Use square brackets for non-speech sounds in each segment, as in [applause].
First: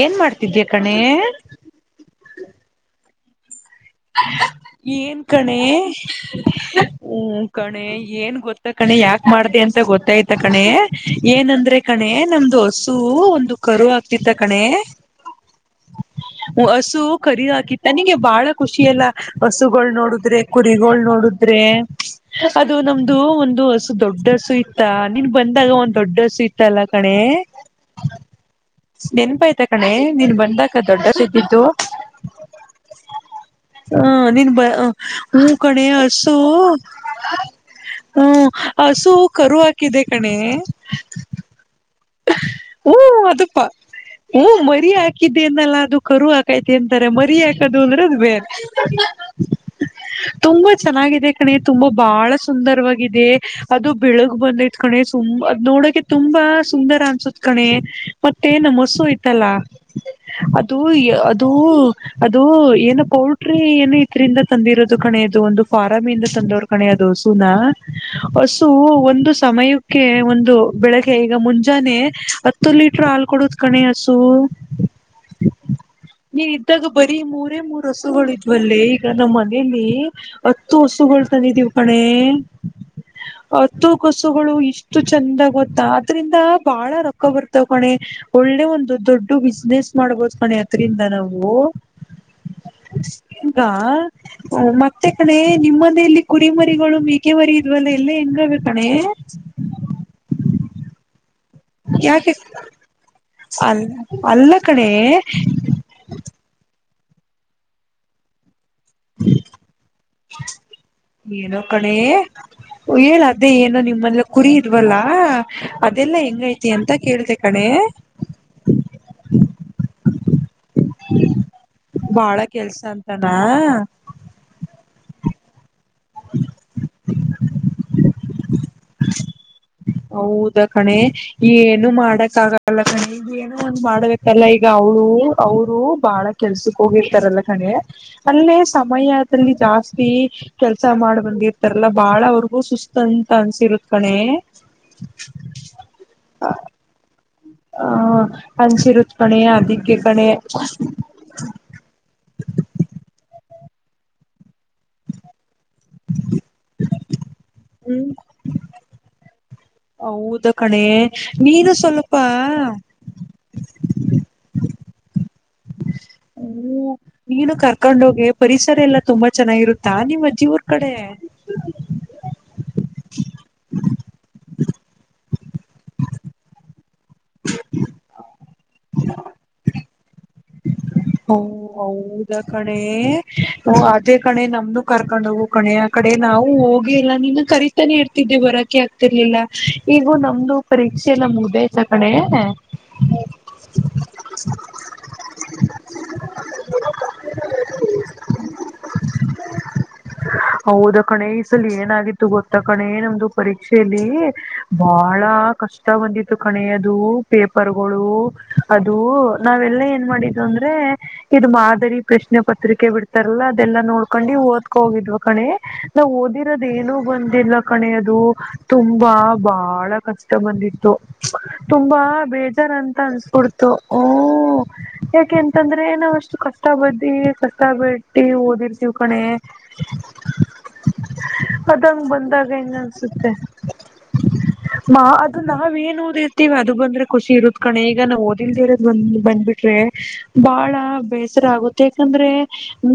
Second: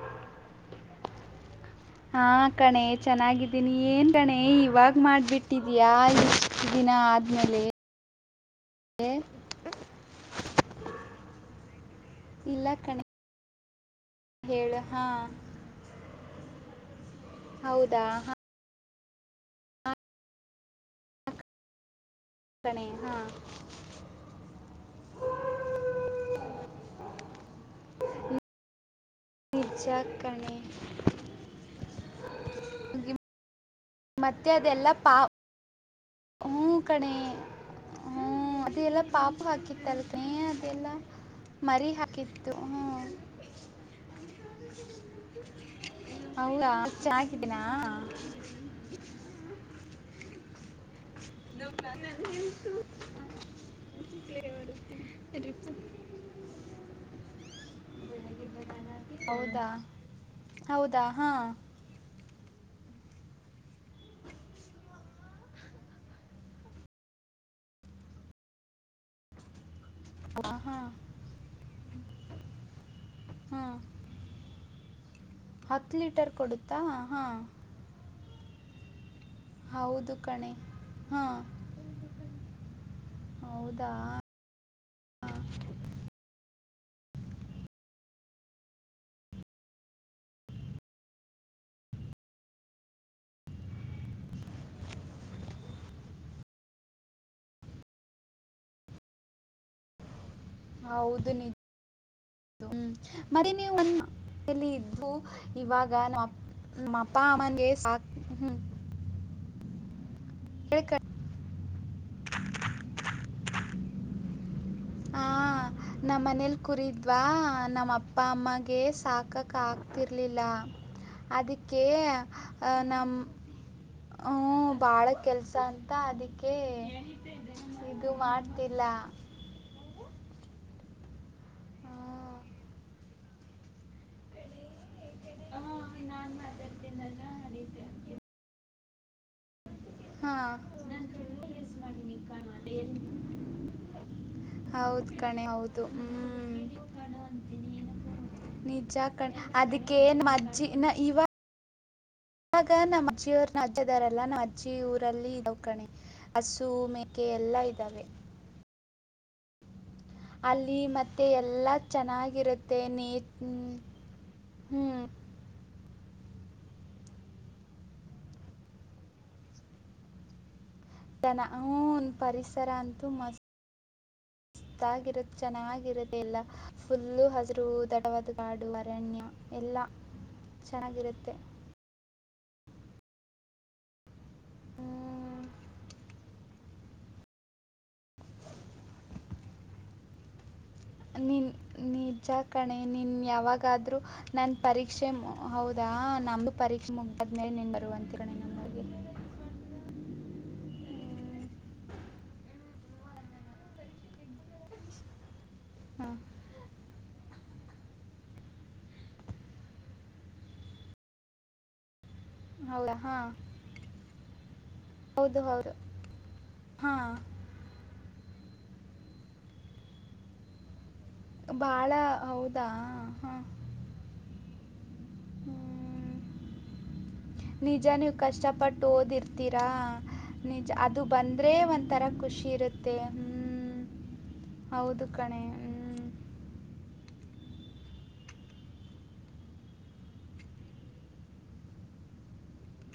ಏನ್ ಮಾಡ್ತಿದ್ದೆ ಕಣೆ ಹಾ ಕಣೆ ಚೆನ್ನಾಗಿದ್ದೀನಿ ಏನ್ ಕಣೆ ಇವಾಗ ಏನ್ ಕಣೆ ಮಾಡ್ಬಿಟ್ಟಿದ್ಯಾ ಇಷ್ಟು ದಿನ ಹ್ಮ ಆದ್ಮೇಲೆ ಕಣೆ ಏನ್ ಗೊತ್ತ.. ಗೊತ್ತ ಕಣೆ ಯಾಕ ಮಾಡ್ದ ಅಂತ ಗೊತ್ತಾಯ್ತ ಕಣೆ ಏನಂದ್ರೆ ಕಣೆ ನಮ್ದು ಹಸು ಒಂದು.. ಕರು ಹಾಕ್ತಿತ್ತ ಕಣೆ ಹೇಳಳ್ ಹ. ಹಸು ಖರೀದ ಹಾಕಿತ್ತನಿಗೆ ಬಾಳ.. ಖುಷಿಯ ಎಲ್ಲ ಹಸುಗಳು ನೋಡುದ್ರೆ ಕುರಿಗಳಗಳು ನೋಡುದ್ರೆ.. ಅದು ಕಣೆ ಹಾ ನಮ್ದು ಒಂದು ಹಸು ದೊಡ್ಡ ಹಸು ಇತ್ತ ನೀನ್ ಬಂದಾಗ ಒಂದ್ ದೊಡ್ಡ ಹಸು ಇತ್ತ ಅಲ್ಲ ಕಣೆ.. ಹ.. ನೆನ್ಪಾಯಯ್ತ ನಿಜ ಕಣೆ ನೀನ್ ಕಣೆ ಬಂದಕ ದೊಡ್ಡದ ಇದ್ದಿದ್ದು.. ಗಿ- ಹಾ ನೀನ್ ಬ ಹೂ ಕಣೆಯ.. ಹ ಕಡೆ.. ಹ್ಮ ಹಸು ಕರು ಹಾಕಿದೆ ಕಣೆ.. ಕಂತು ಹ.. ಹಓ ಮರಿ ಹಾಕಿದ್ದೆನಲ್ಲ ಅದು ಕರು ಹೌದಾ ಹಾಕೈತಿ ಅಂತಾರೆ ಮರಿ ಚೆನ್ನಾಗಿದ್ದೀನಾ ಹಾಕದು ಅಂದ್ರದು ಬೇರೆ.. ತುಂಬತ್ ಚೆನ್ನಾಗಿದೆ ಕಣೆ ತುಂಬಾ ಬಹಳ ಸುಂದರವಾಗಿದೆ ಅದು ಬೆಳಗ್ ಬಂದೈ ಕಣೆ ತುಂಬ ಅದ ನೋ.. ಹುಡಕ ತುಂಬಾ ಸುಂದರ ಅನ್ಸುತ್ ಕಣೆ ಮತ್ತೆ ನ ಮಸ್ಸು ಐತಲ್ಲ.. ಹೌದಾ ಅದು ಹೌದಾ ಹಾಂ ಅದುೂ ಅದು ಏನಪ್ಪ.. ಪೌಲ್ಟ್ರಿ ಏನು ಇದರಿಂದ ತಂದಿರೋದು ಕಣೆಯದು ಒಂದು ಪಾರಂ ಇಂದ ತಂದೋರು ಕಣೆಯೋದು ಸುನಾ.. ಒಂದು ಸಮಯಕ್ಕೆ ಒಂದು ಹಾಂ ಬೆಳಗ್ಗೆ ಈಗ ಮುಂಚೆ.. ಹತ್ತು ಲೀಟರ್ ಹಾಲ್ ಕೊಡುದು ಹಾಂ ಕಣಸು.. ಹತ್ತು ಲೀಟರ್ ನೀನ್ ಕೊಡುತ್ತಾ ಇದ್ದಾಗ ಬರೀ ಹಾಂ ಮೂರೇ ಮೂರ್ ಹಸುಗಳ ಇದ್ವಲ್ಲೇ ಈಗ.. ಈಗ ನಮ್ಮ್ ಮನೇಲಿ ಹೌದು ಕಣೆ ಹತ್ತು ಹಸುಗಳು ಹಾಂ ತಾನಿದ್ದೀವಿ ಕಣೆ.. ಹತ್ತು ಹೌದಾ ಕಸುಗಳು ಇಷ್ಟು ಚಂದ ಗೊತ್ತ ಆದ್ರಿಂದ.. ಬಹಳ ರೊಕ್ಕ ಬರ್ತಾವ್ ಕಣೆ ಒಳ್ಳೆ ಒಂದು ದೊಡ್ಡ ಬಿಸ್ನೆಸ್ ಮಾಡ್ಬೋದ್ ಕಣೆ ಅದ್ರಿಂದ ನಾವು.. ಹಂಗ ಮತ್ತೆ ಕಡೆ ನಿಮ್ಮನೇಯಲ್ಲಿ ಕುರಿಮರಿಗಳು ಮೇಕೆ ಮರಿ ಇದ್ವಲ್ಲ ಎಲ್ಲ ಹೆಂಗ.. ಇರ್ತವೆ ಕಣೆ.. ಹೌದು ನಿ.. ಯಾಕೆ ಮರೀ ನೀವು ಅಲ್ ಒಂದ ಅಲ್ಲ ಮನೆಯಲ್ಲಿ ಕಣೆ ಇದ್ದು ಇವಾಗ ನಾ.. ನಮ್ಮ ಅಪ್ಪ ಅಮ್ಮನ್ಗೆ ಸಾಕ್ ಹ್ಮ್.. ಹ್ಮ. ಎಕ.. ಏನೋ ಕಡೆ ಹೇಳ ಅದೇ ಏನೋ ನಿಮ್ಮಲ್ಲ ಕುರಿ. ಇದ್ವಲ್ಲ ಹ ಅದೆಲ್ಲಾ ನಮ್ಮ್ ಮನೇಲ್ ಹೆಂಗೈತಿ ಅಂತ ಕುರಿದ್ವಾ ಕೇಳ್ದ ಕಣೆ ನಮ್ಮ್ ಅಪ್ಪ ಅಮ್ಮಗೆ ಸಾಕಕ್.. ರ್ಲಿಲ್ಲ ಅದಕ್ಕೆ ಬಾಳ ಅ ಕೆಲ್ಸ ನಮ ಅಂತನಾ ಹ.. ಭಾಳ ಕೆಲಸ ಅಂತ ಅದಕ್ಕೆ ಇದು ಮಾಡ್ತಿಲ್ಲ.. ಹೌದ ಕಣೆ ಏನು ಮಾಡಕ್ ಆಗಲ್ಲ ಕಣೆಏನು.. ಮಾಡ್ಬೇಕಲ್ಲ ಈಗ ಅವ್ಳು ಅವರು ಬಾಳ ಕೆಲ್ಸಕ್ ಹೋಗಿರ್ತಾರಲ್ಲ ಕಣೆ ಅೇ ಸಮಯ್ರದಲ್ಲಿ ಜಾಸ್ತಿ ತಿ ಹಾಂ ಕೆಲ್ಸ ಮಾಡ್ ಬಂದಿರ್ತಾರಲ್ಲಾ ಬಾಳ ಅವ್ರಿಗೂ ಸುಸ್ತ ಅಂತ ಅನ್ಸಿರುತ್ ಕಣೆ ಹೌದು ಕಣೆ ಹೌದು ಹ್ ಹ ಹಂಚಿರುದ ಕಣೆ ಅದಿಕ್ಕೆ ಕಣೆ ಆಗ ನಮ್ಮ್ಜ್ಜಿಯವ ಅಜ್ಜದಾರಲ್ಲಾ ನಮ್ಮ್ ಅಜ್ಜಿ ಊರಲ್ಲಿ ನಕಣೆ ಹಸು ಮೇ ಕೆ ಎಲ್ಲಾ ಇದ್ದಾವೆ ಹ್ಮ್ ಹೌದ ಅಲ್ಲಿ ಕಣೆ ಮತ್ತೆ ಎಲ್ಲ ನೀನು ಸ್ವಲ್ಪ ಚೆನ್ನಾಗಿರುತ್ತೆ ನೀ ಹ್ಮ್ ಹ್ಮ ನೀನು ಕರ್ಕೊಂಡ್ ಹೋಗಿ ಪರಿಸರ ಎಲ್ಲಾ ತುಂಬಾ ಚೆನ್ನಾಗಿರುತ್ತಾ ನಿಮ್ಮಜ್ಜಿವರ್ ತನ ಒನ್ ಪರಿಸರ ಅಂತೂ ಮಸ್ತ್ ಹ ಅತಾಗಿರದು ಚೆನ್ನಾಗಿರದೆ ಎಲ್ಲ ಫುಲ್ಲು ಹಜರು ದಡವಾದ ಗಾಡು ಅರಣ್ಯ ಎಲ್ಲ [unintelligible] ಚೆನ್ನಾಗಿರುತ್ತೆ ಓ ಹೌದ ಕಣೆ ಅದೇ ಕಣೆ ನಮ್ದ ಕರ್ಕೊಂಡ ಹೋಗು ಹ್ಮ್ ಕಣೆ ಆ ಕಡೆ ಕ ನಾವು ಹೋಗಿ ಎಲ್ಲ ನೀನ್ನ ಕರಿತಾನೆ ಇರ್ತಿದ್ದೆ ಬರೋಕೆ ಆಗ್ತಿರ್ಲಿಲ್ಲ ಈಗೂ ನಮ್ದು ಪರೀಕ್ಷೆ ಎಲ್ಲ ನಿನ್ ಮುಗ್ದಯ್ತ ಕಣೆ ನಿಜ ಕಣೆ ನೀನ್ ಯಾವಾಗಾದ್ರೂ ನನ್ ಪರೀಕ್ಷೆ ಹೌದಾ ಹ ನಮು ಪರೀಕ್ಷೆ ಮುಗದ್ಮೇಲೆ ನೀನ್ ಬರುವ ಅಂತಿರಣಿ ನಮ್ಮಿ ಹೌದ ಕಣೇಸಲಿ ಏನಾಗಿತ್ತು ಗೊತ್ತ ಕಣೆ ನಮ್ದು ಪರೀಕ್ಷೆಯಲ್ಲಿ ಬಹಳ ಕಷ್ಟ ಹಾಂ ಬಂದಿತ್ತು ಕಣೆ ಅದು ಪೇಪರ್ಗಳು ಅದು ನಾವೆಲ್ಲ ಏನ್ ಮಾಡಿದು ಅಂದ್ರೆ ಇದು ಮಾದರಿ ಪ್ರಶ್ನೆ ಪತ್ರಿಕೆ ಹೌದಾ ಹಾಂ ಬಿಡ್ತಾರಲ್ಲ ಅದೆಲ್ಲಾ ನೋಡ್ಕೊಂಡು ಓದ್ಕ ಹೋಗಿದ್ವ ಹೌದು ಕಣೆ ಹೌದು ನಾವ್ ಓದಿರೋದ ಏನು ಹಾಂ ಬಂದಿಲ್ಲ ಕಣೆದು ತುಂಬಾ ಬಾಳ ಕಷ್ಟ ಬಂದಿತ್ತು ಭಾಳ ತುಂಬಾ ಹೌದಾ ಬೇಜಾರ ಅಂತ ಹಾಂ ಅನ್ಸ್ಕೊಡ್ತು ಹಓ ಯಕಂತಂದ್ರೆ ಹ್ಮ್. ನಾವ್ ಅಷ್ಟು ಕಷ್ಟ ಬದ್ದಿ ಕಷ್ಟ ನಿಜ ನೀವು ಬಿಟ್ಟಿ ಓದಿರ್ತೀವ್ ಕಣೆ ನಿಜ್ ಅದು ಬಂದ್ರೆ ಒಂಥರ ಅದಂಗ್ ಖುಷಿ ಬಂದಾಗ ಹೆಂಗ ಇರುತ್ತೆ ಅನ್ಸುತ್ತೆ ಹ್ಮ್ ಮಾ ಅದು ನಾವ ಏನ್ ಓದ ಇರ್ತಿೀವಿ ಅದು ಬಂದ್ರೆ ಖುಷಿ ಇರುತ್ತ ಕಣ ಈಗ ನಾ್ ಓದಿಲ್ದೇ ಇರೋದು ಬಂದ್ ಬಂದ್ಬಿಟ್ರೆ ಬಾಳ ಬೇಸರ ಆಗುತ್ತೆ ಯಾಕಂದ್ರೆ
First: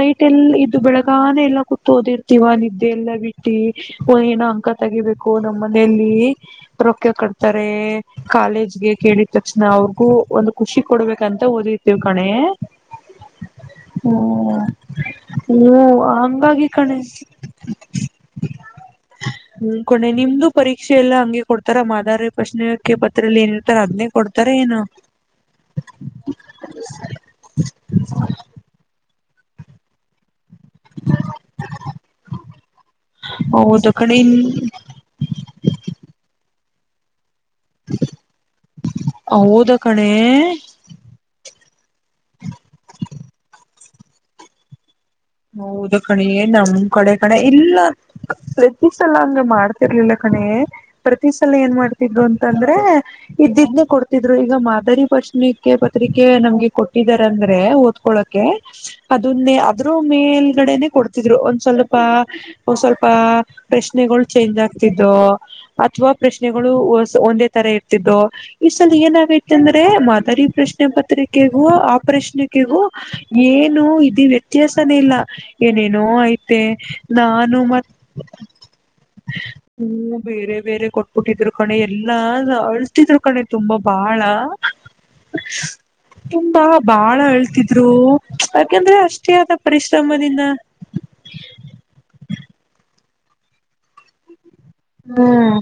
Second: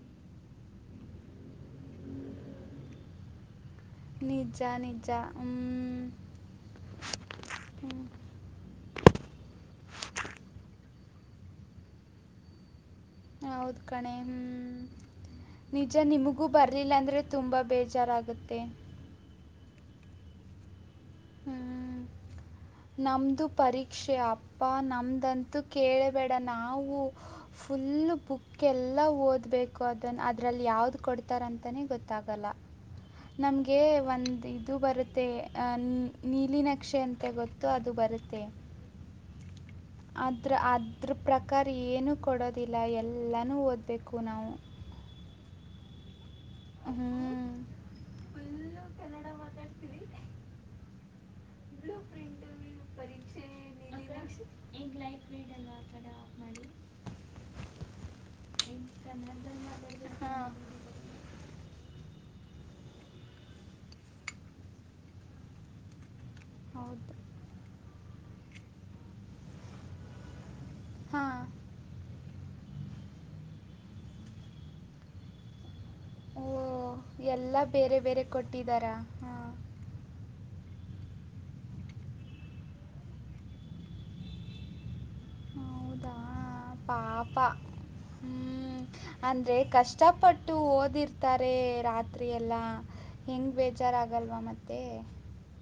ನೈಟ್ ಎಲ್ ಇದು ಬೆಳಗಾನೇ ಎಲ್ಲ ಕೂತ್ ದಿರ್ತಿ ಶಿವ ನಿದ್ದೆ ಎಲ್ಲ ಬಿಟ್ಟು ಏನ ನಿಜ ಅಂಕ ನಿಜ ತಗಿಬೇಕು ಹ್ಞೂ ನಮ್ಮ ಮನೆಯಲ್ಲಿ ರೊಕ್ಕ ಕಡ್ತಾರೆ ಹ್ಞೂ ಕಾಲೇಜ್ ಗೆ ಕೇಳಿದ ತಕ್ಷಣ ಅವ್ರಿಗೂ ಒಂದು ಖುಷಿ ಕೊಡ್ಬೇಕಂತ ಓದತೇವಿ ಕಣೆ ಹೌದ್ ಕಣೆ ಹ್ಮ್ ನಿಜ ಹ್ಮ್ ನಿಮಗೂ ಹಂಗಾಗಿ ಕಣೆ ಬರಲಿಲ್ಲಂದ್ರೆ ತುಂಬಾ ಬೇಜಾರಾಗುತ್ತೆ ಹ್ಮ ಕೊಂಡೆ ನಿಮ್ದು ಪರೀಕ್ಷೆ ಎಲ್ಲಾ ಹಂಗೆ ಕೊಡ್ತಾರ ಮಾದರಿ ನಮ್ದು ಪರೀಕ್ಷೆ ಅಪ್ಪಾ ಏನು ನಮ್ದಂತೂ ಕೇಳಬೇಡ ನಾವು ಫುಲ್ ಬುಕ್ ಎಲ್ಲ ಓದಬೇಕು ಅದ ಅದರಲ್ಲಿ ಯಾವ್ದು ಕೊಡ್ತಾರಂತನೇ ಗೊತ್ತಾಗಲ್ಲ ನಮ್ಗೆ ಹೌದ ಕಣೆ ಒಂದ್ ಇದು ಬರುತ್ತೆ ಅಹ ನೀಲಿನ ಪಕ್ಷೆಯ ಅಂತೆ ಗೊತ್ತು ಅದು ಬರುತ್ತೆ ಹ ಹೌದ ಕಣೆ ಅದ್ರ ಅದ್ರ ಪ್ರಕಾರ ಏನು ಕೊಡೋದಿಲ್ಲ ಎಲ್ಲಾನೂ ಓದ್ಬೇಕು ಕನವು ಹೌದಣಿ ನಮ್ ಕಡೆ ಕಣ ಇಲ್ಲ ಪ್ರತಿ ಸಲ ಹಂ ಮಾಡ್ತಿರ್ಲಿಲ್ಲ ಕಣೇ ಪ್ರತಿ ಸಲ ಏನ್ ಮಾಡ್ತಿದ್ರು ಅಂತಂದ್ರೆ ಇದಿದ್ನ ಕೊಡ್ತಿದ್ರು ಈಗ ಮಾದರಿ ಪ್ರಶ್ನ ಪತ್ರಿಕೆ ಟ್ಟಂದ್ರೆ ಓದ್ ಅ ಹಾಂ ಮೇಲ್ಗಡೆನೆ ಕೊಡ್ತಿದ್ರು ಒ ಸ್ವಲ್ಪ ಸ್ವಲ್ಪ ಪ್ರಶ್ನೆಗಳು ಚೇಂಜ್ ಆಗ್ತಿದ್ದೋ ಅಥವಾ ಪ್ರಶ್ನೆಗಳು ಹೌದು ಒಂದೇ ತರ ಇರ್ತಿದ್ದೋ ಈ ಸಲ ಏನಾಗೈತಿ ಅಂದ್ರೆ ಮಾದರಿ ಪ್ರಶ್ನೆ ಪ್ರ ಹಾಂ ಪತ್ರಿಕೆಗೂ ಆಪರೇಷನಗೂ ಏನು ಇ ವ್ಯ ವ್ಯತ್ಯಾಸನ ಇಲ್ಲ ಏನೇನೋ ಓ ಆಐ್ತೆ ಎಲ್ಲ ನಾನು ಮತ್ ಬೇರೆ ಬೇರೆ ಕೊಟ್ಟಿದ್ದಾರಾ ಹಾಂ ಹ್ಮ್ ಬೇರೆ ಬೇರೆ ಕೊಟ್ಟ ಹುಟ್ಟಿದರು ಕಣೆ ಎಲ್ಲಾ ಅಳ್ಸಿದ್ರು ಕಣೆ ತುಂಬಾ ಬಾಳ ಹೌದಾ ತುಂಬಾ ಬಾಳ ಪಾಪ ಅಳ್ತಿದ್ರು ಯಾಕಂದ್ರೆ ಅಷ್ಟ ಆದರೆ ಕಷ್ಟಪಟ್ಟು ಓದಿರ್ತಾರೆ ರಾತ್ರಿ ಎಲ್ಲ ಹೆಂಗ್ ಬೇಜಾರ್ ಆಗಲ್ವಾ ಮತ್ತೆ ಹ್ಮ್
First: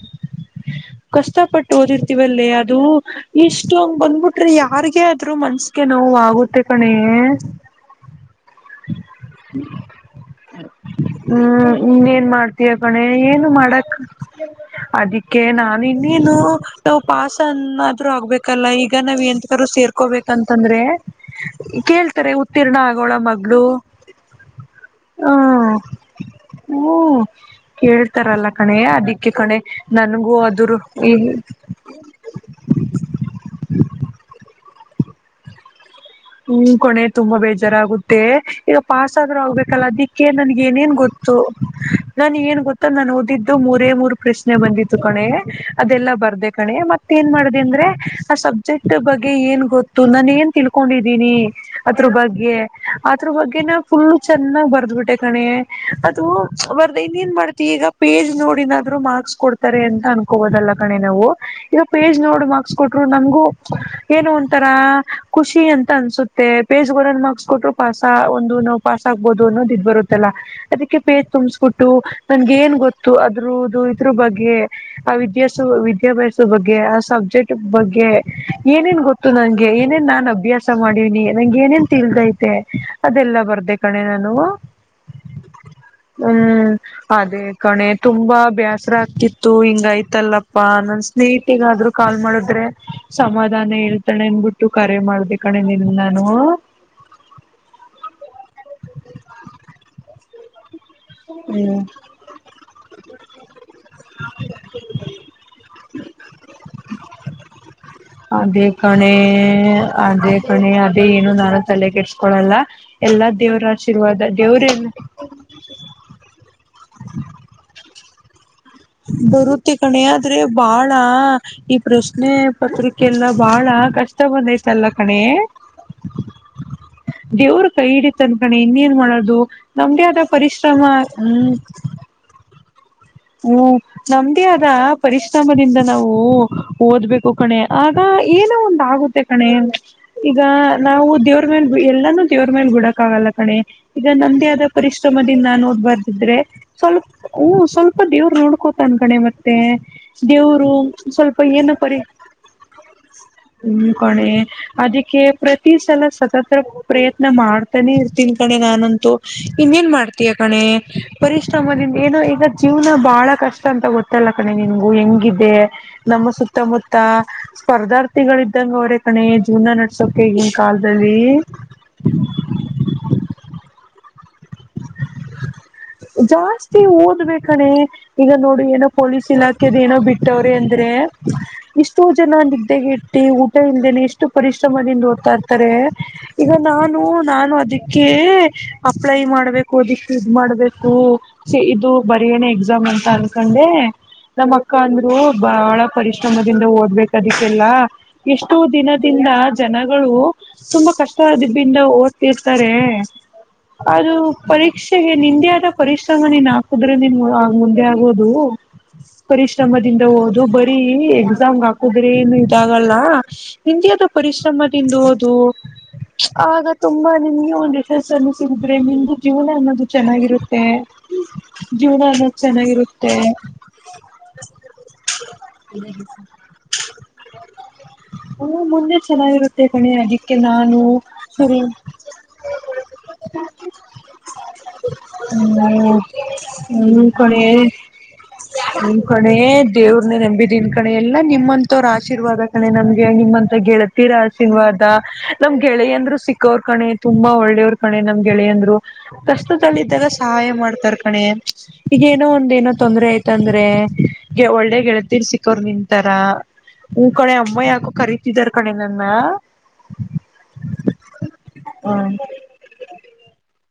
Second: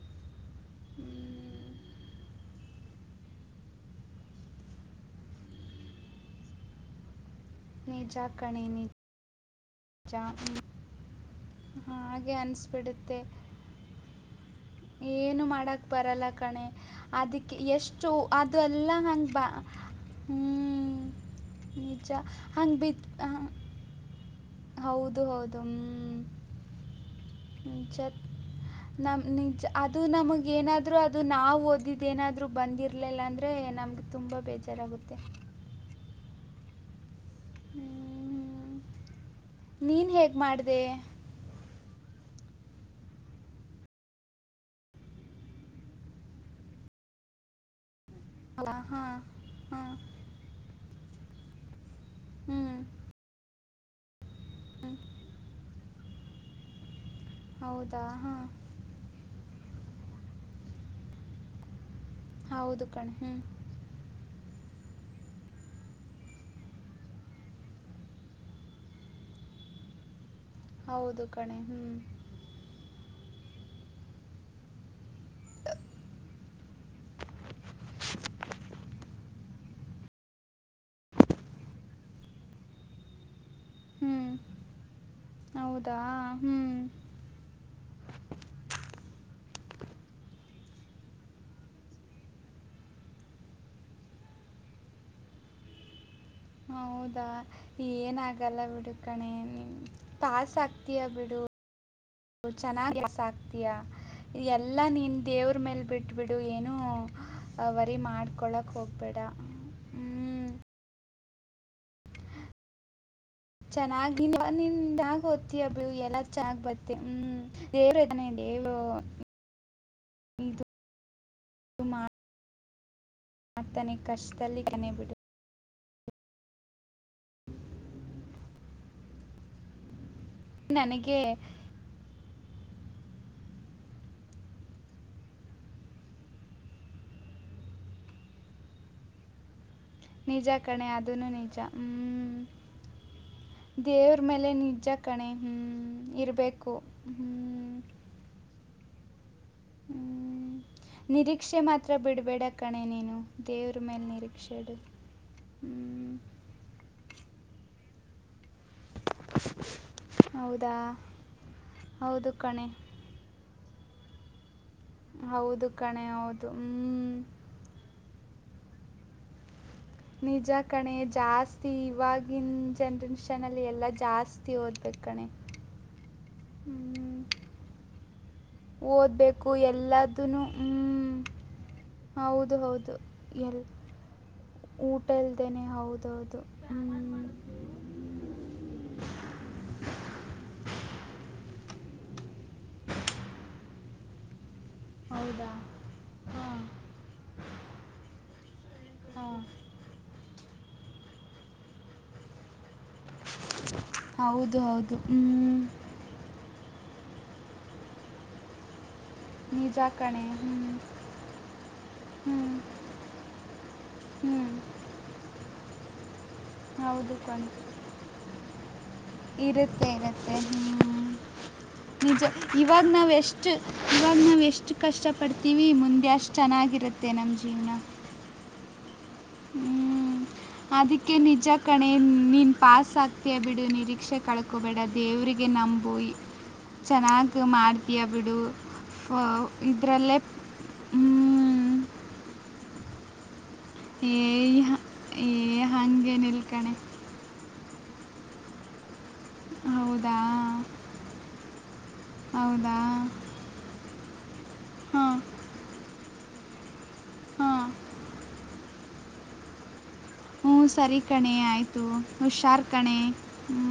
ಹ್ಮ್, ಕಷ್ಟಪಟ್ಟು ಓದಿರ್ತಿೀವಲ್ಲೇ ಅದು ಇಷ್ಟು ಹಂಗ್ ಬಂದ್ಬಿಟ್ರೆ ಯಾರ್ಗ ಆದ್ರು ಮನ್ಸಗೆ ನೋವು ಆಗುತ್ತೆ ಕಣ ಜಾ ಕಣಿನ ಹ್ಮ್ ಇನ್ನ ಏನ್ ಮಾಡ್ತಯ ಗಣೆ ಅನಿಸ್ಬಿಡುತ್ತೆ ಏನು ಮಾಡಕ್ ಅದಿಕ್ಕೆ ಏನು ನಾನ ಮಾಡೋಕ್ಕೆ ಬರಲ್ಲ ಇನ್ನೇನು ಕಣೆ ನಾ್ ಅದಕ್ಕೆ ಎಷ್ಟು ಪಾಸನ್ನಾದ್ರು ಅದು ಆಗ್ಬೇಕಲ್ಲ ಎಲ್ಲ ಈಗ ನಾವ್ ಹಂಗೆ ಬಾ ಎಂತ ಕ ಹ್ಞೂ ಸೇರ್ಕೋಬೇಕಂತಂದ್ರೆ ನಿಜ ಕೇಳ್ತಾರೆ ಉತ್ತೀರ್ಣ ಹಂಗೆ ಆಗೋಳ ಬಿದ್ದು ಮಗ್ಗಳು ಹೌದು ಹೌದು [unintelligible] ಹ್ಮ ನಿಜ ಕೇಳ್ತಾರಲ್ಲ ಕಣೆ ನಮ್ಮ ಅದಿಕ್ಕೆ ಕಣೆ ನಿಜ ನನ್ಗೂ ಅದರು ವು ಓದಿದ್ದೇಏನಾದ್ರೂ ಬಂದಿರ್ಲಿಲ್ಲ ಅಂದ್ರೆ ನಮ್ಗೆ ತುಂಬಾ ಬೇಜಾರಾಗುತ್ತೆ ಹ್ಮ್ ಕೊನೆ ತುಂಬಾ ಬೇಜಾರಾಗುತ್ತೆ ಹ್ಮ್. ಈಗ ಪಾಸ್ಾದ್ರೂ ಆಗ್ಬೇಕಲ್ಲ ನೀನು ಅದಿಕ್ಕೆ ಹೇಗೆ ನನ್ಗೆ ಮಾಡಿದೆ ಏನೇನ್ ಗೊತ್ತು ನನ್ ನ್ ಗೊ ಮತ್ತ ನಾನು ಓದಿದ್ದು ಮೂರೇ ಮೂರು ಪ್ರಶ್ನೆ ಬಂದಿತ್ತು ಕಣೆ ಅದೆಲ್ಲಾ ಬರ್ದೆ ಕಣೆ ಮತ್ತ ಏನ್ ಮಾಡ ಂದ್ರೆ ಆ ಹಾಂ ಸಬ್ಜೆಕ್ಟ್ ಬಗ್ಗೆ ಏನ್ ಹಾಂ ಗೊತ್ತು ನಾನ ಏನ್ ತಿಳ್ಕೊಂಡಿದೀನಿ ಅದ್ರ ಬಗ್ಗೆ ಹ್ಞೂ ಅದ್ರ ಬಗ್ಗೆನ ಫುಲ್ಲ ಚೆನ್ನಾಗ್ ಬರ್ದ್ಬಿಟ್ಟೆ ಕಣೆ ಬರ್ದ ಇನ್ ಏನ್ ಮಾಡ್ತಿ ಈಗ ಹೌದಾ ಪೇಜ್ ಹಾಂ ನೋಡಿಿನಾದ್ರು ಮಾರ್ಕ್ಸ್ ಕೊಡ್ ಅಂತ ಅನ್ಕೋಬೋದಲ್ಲ ಕಣೆ ನಾವು ಈಗ ಪೇಜ್ ನೋಡು ಮಾರ್ಕ್ಸ್ ಹೌದು ಕೊಟರು ಕಣೆ ಹ್ಞೂ ನಮಗು ಏನು ತರ ಖುಷಿ ಅಂತ ಅನ್ಸುತ್ತೆ ಪೇಜ್ನ್ ಮಾರ್ಕ್ಸ್ ಕೊಟ್ಟರು ಪಸ್ ಒಂದು ನೋವು ಪಾಸ್ ಆಗ್ಬೋದು ಅನ್ನೋದು ಇದದು್ ಬರುತ್ತಲ್ಲಾ ಅದಕ್ಕೆ ಹೌದು ಪೇಜ್ ಕಣೆ ಹ್ಞೂ ತುಂಬಸ್ಬಿಟ್ಟು ನನ್ಗೆ ಏನ್ ಗೊತ್ತು ಅದ್ರದು ಇದ್ರ ಬಗ್ಗೆ ಆ ವಿದ್ಯಾಸ ವಿದ್ಯಾಭ್ಯಾಸ ಬಗ್ಗೆ ಆ ಸಬ್ಜೆಕ್ಟ್ ಬಗ್ಗೆ ಏನೇನ್ ಗೊತ್ತ ನಂಗೆ ಏನೇನ್ ನಾನ್ ಅಭ್ಯಾಸ ಮಾಡೀಿನಿ ನಂಗೆ ಏನೇನ್ ತಿಳಗೈತೆ ಅದೆಲ್ಲ ಬರ್ದ ಅೇ ಕಣ ಹ್ಞೂ ನಾನು ಹೌದಾ ಹ್ಞೂ ಹ್ಮ್ ಅದೇ ಕಣೆ ತುಂಬಾ ಬೇಾಸರ ಆಗ್ತಿತ್ತು ಹಿಂಗ ಆಯ್ತಲ್ಲಪ್ಪಾ ನನ್ ಸ್ನೇಹಿತಗಾದ್ರೂ ಕಾಲ್ ಮಾಡುದ್ರೆ ಸಮಾಧಾನ ಹೇಳ್ತಾನೆ ಅನ್ಬಿಟ್ಟು ಕ ಮಾಡ ಕ ನಿ ಹೌದಾ ಏನಾಗಲ್ಲ ಬಿಡುಕಣೆ ನಿ ಪಾಸ್ ಆತ ಹ್ಮ್ ಚೆನ್ನಾಗ ಆಕ್ತೀಯಾ ಎಲ್ಲಾ ನೀನ್ ದೇವ್ರ ಮೇಲ್ ಬಿಟ್ಟ ಬಿಡು ಏನ ಅದೇ ಕಣೆ ಅದೇ ಹ್ಞೂ ಕಣೆ ಅದೇ ಏನು ನಾನು ತಲೆ ಕೆಿಡ್ಸ್ಕೊಳಲ್ಲ ಚೆನ್ನಾಗ್ ನಿನ್ಾಗ ಹ್ತಯ ಬಿ ಎಲ್ಲ ಚಾಾಗ ಬತ್ತತಿ ಹ್ಮ್ ದೇವ ಇದ ಬರುತ್ತೆ ಕಣೆ ಆದ್ರೆ ಇದು ಬಾಳ ಈ ಪ್ರಶ್ನೆ ಪತ್ರಿಕೆ ಕೆಲ್ಲ ಬಾಳ ಮಾಡ್ತಾನೆ ಕಷ್ಟ ಕಷ್ಟದಲ್ಲಿ ಬಂದೈತಲ್ಲ ಬಿಡು ಕಣೆ ದೇವರು ಕೈ ಹಿಡತ್ತನ್ಕಣೆ ಇನ್ನೇನ್ ಮಾಡೋದು ನಮ್ದೇ ಆದದ ಪರಿಶ್ರಮ ನನಗೆ ಹ್ಮ್ ಹ್ಮ್ ನಮ್ದೇ ಆದ ಪರಿಶ್ರಮದಿಂದ ನಾವು ಓದ್ಬೇಕು ಕಣೆ ಆಗ ಏನೋ ಒಂದ ಆಗುತ್ತೆ ಕಣೆ ಈಗ ನಿಜ ಕಣೆ ನಾವು ಅದೂ ದೇವ್ರ ಮೇ ನಿಜ ಎಲ್ಲಾನು ಹ್ಞೂ ದೇವ್ರ ಮೇಲ್ಲೆ ಗುಡಕ್ ಆಗಲ್ಲ ಕಣೆ ಈಗ ದೇವ್ರ ನಂದ್ದೇ ಮೇಲೆ ಆದ ಪ ನಿಜ ಕಣೆ ಪರಿಶ್ರಮದಿಂದ ಹ್ಞೂ ನ ನೋದ್ಬಾರದಿದ್ರೆ ಇರಬೇಕು ಸ್ವಲ್ಪ ಹ ಹ್ಞೂ ಸ್ವಲ್ಪ ದೇವ್ರು ನೋಡ್ಕೋತಾನ ಕಣೆ ಮತ್ ಮತ್ತೆ ಹ್ಮ್. ದೇವ್ರು ಸ್ವಲ್ಪ ನಿರೀಕ್ಷೆ ಏನ ಮಾತ್ರ ಪರಿ ಬಿಡಬೇಡ ಕಣೆ ನೀನು ದೇವ್ರ ಹ್ಮ ಮೇಲೆ ಕಣೆ ನಿರೀಕ್ಷೆ ಇಡು ಅದಕ್ಕೆ ಪ್ರತಿ ಸಲ ಹ್ಮ್. ಸತ್ತತ ಪ್ರಯತ್ನ ಮಾಡ್ತಾನೆ ತನ್ ಕಣೆ ನಾನಂತು ಇನ್ನ ಏನ್ ಮಾಡ್ತೀಯ ಕಣೆ ಹೌದಾ ಪರಿಶ್ರಮದಿಂದ ಏನೋ ಹೌದು ಈಗ ಕಣೆ ಜೀವನ ಬಹಳ ಕಷ್ಟ ಅಂತ ಗೊತ್ತಲ್ಲ ಕ ನಿಗು ಹೆಂಗಿದೆ ಹೌದು ಕಣೆ ನಮ್ಮ ಹೌದು ಸುತ್ತಮುತ್ತ ಹ್ಮ್. ಸ್ಪರ್ಧಾರ್ಥಿಗಳ ಗ ಅವರ ಕಣ ಜೀವನ ನ ನಿಜ ಕಣೆ ಜಾಸ್ತಿ ಇವಾಗಿನ ಜನ್ರೇಷನ್ಲ್ಲಿ ಎಲ್ಲ ಜಾಸ್ತಿ ಹೋ ಜಾಸ್ತಿ ಹ್ಮ್. ಓದ್ಬೇಕ ಕಣೆ ಈಗ ನೋಡು ಏನೋ ಪೊಲೀಸ್ ಓದಬೇಕು ಇಲಾಖೆದ ಏನೋ ಎಲ್ಲದೂ ಬಿಟ್ಟವ್ರೆ ಅಂದ್ರೆ ಹ್ಮ್. ಇಷ್ಟೋ ಜನ ಹೌದು ನಿದ್ದೆಗೆ ಹೌದು ಇಟ್ಟ ಊಟ ಎಲ್ ಇಲ್ಲೇನೆ ಎಷ್ಟು ಪರಿಶ್ರಮದಿಂದ ಊಟ ಓದ್ತಾ ಇಲ್ದೇನೆ ಇರ್ತಾರೆ ಹೌದೌದು ಈಗ ನಾನು ಹ್ಮ್. ನಾನು ಅದಕ್ಕೆ ಅಪ್ಲೈ ಮಾಡ್ಬೇಕು ದಿ ಇದ ಮಾಡ್ಬೇಕು ಇದು ಬರಿಣ ಎಕ್ಸಾಮ್ ಅಂತ ಅನ್ಕೊಂಡೆ ನಮ್ಮ ಅಕ್ಕಂದ್ರು ಹೌದಾ ಬಹಳ ಹಾಂ ಪರಿಶ್ರಮದಿಂದ ಓದಬೇಕ ಅದಕ್ಕೆಲ್ಲ ಎಷ್ಟ ಹಷ್ಟು ದಿನದಿಂದ ಹಾಂ ಜನಗಳು ತುಂಬಾ ಕಷ್ಟ ಆದದಿಂದ ಓದ್ತಿರ್ತಾರೆ ಅದು ಹೌದು ಹೌದು ಪರೀಕ್ಷೆಗೆ ನಿಂದೆ ಹ್ಮ್. ಆದ ಪರಿಶ್ರಮ ನೀನ್ ಹಾಕುದ್ರೆ ನೀನ್ ಮುಂದೆ ಆಗೋದು ನಿಜ ಪರಿಶ್ರಮದಿಂದ ಕಣೆ ಓದು ಹ್ಞೂ ಬರೀ ಎಕ್ಸಾಮ್ಗೆ ಹಾಕುದ್ರೆ ಹ್ಞೂ ಏನು ಇದಾಗಲ್ಲ ಹ ಹ್ಞೂ ಪರಿಶ್ರಮದಿಂದ ಹಓದು ಆಗ ತುಂಬಾ ಹೌದು ಕಣೆ ನಿಮಗೆ ಒಂದು ಯಶಸ್ಸನ್ನು ಸಿಕ್ಕಿದ್ರೆ ಕೂಡ ಅನ್ನೋದು ಇರುತ್ತೆ ಇರುತ್ತೆ ಚೆನ್ನಾಗಿರುತ್ತೆ ಹ್ಞೂ ಜೀವನ ನಿಜ ಅನ್ನೋದು ಇವಾಗ ನಾವ ಚೆನ್ನಾಗಿರುತ್ತೆ ಎಷ್ಟು ಇವಾಗ ನಾವ ಎಷ್ಟು ಕಷ್ಟಪಡ್ತೀವಿ ಮುಂದೆ ಅಷ್ಟು ಚೆನ್ನಾಗಿರುತ್ತೆ ನಮ್ಮ ಜೀವನ ಹೌದು ಹ್ಮ್ ನಾನು ಅದಕ್ಕೆ ನಿಜ ಸರಿ ಕಣೆ ನೀನ್ ಪಾಸ್ ಆಗ್ತೀಯ ಬಿಡು ನಿರೀಕ್ಷಕ ಕಳ್ಕೊಬೇಡ ದೇವರಿಗೆ ನಂಬು ಹ್ಮ್ ಚೆನ್ನಾಗಿ ಮಾಡ್ತೀಯ ಬಿಡು ನಿನ್ ಕಣೇ ದೇವ್ರನೆೇ ಇದರಲ್ಲೇ ನಂಬಿದ ನಿನ್ ಕಣೆ ಎಲ್ಲಾ ನಿಮ್ಮಂತವ್ರ ಆಶೀರ್ವಾದ ಕಣೆ ನಮ್ಗೆ ನಿಮ್ಮಂತ ಗೆಳತೀರ ಏ ಆಸೀನ್ವಾದ ಏ ನಮ್ ಗೆಳೆಯಂದ್ರು ಹಾಗೇನಿಲ್ಲ ಸಿಕ್ಕವ್ರ ಕಣೆ ತುಂಬಾ ಒಳ್ಳೇವ್ರ ಕಣೆ ನಮ್ ಗೆಳೆಯಂದ್ರು ಕಷ್ಟತದದಲ್ಲಿ ಇದಿದ್ದಾಗ ಹೌದಾ ಸಹಾಯ ಮಾಡ್ತಾರ್ ಕಣೆ ಈಗ ಏನೋ ಒಂದ ಏನೋ ಹೌದಾ ತೊಂದ್ರೆ ಆಯ್ತಂದ್ರೆ ಒಳ್ಳೇ ಹಾಂ ಗೆಳತಿರ್ ಸಿಕ್ಕೋರ್ ನಿನ್ಂತಾರ ಹ್ಮ ಕಣೆ ಅಮ್ಮ ಹಾಂ ಯಾಕೋ ಕರೀತಿದಾರ ಕಣೆ ನನ್ನ ಹ್ಮ ಸರಿ ಕಣೆ ಆಯ್ತು ಹ್ಮ ಹುಷಾರ್ ಕಣೆ ಹ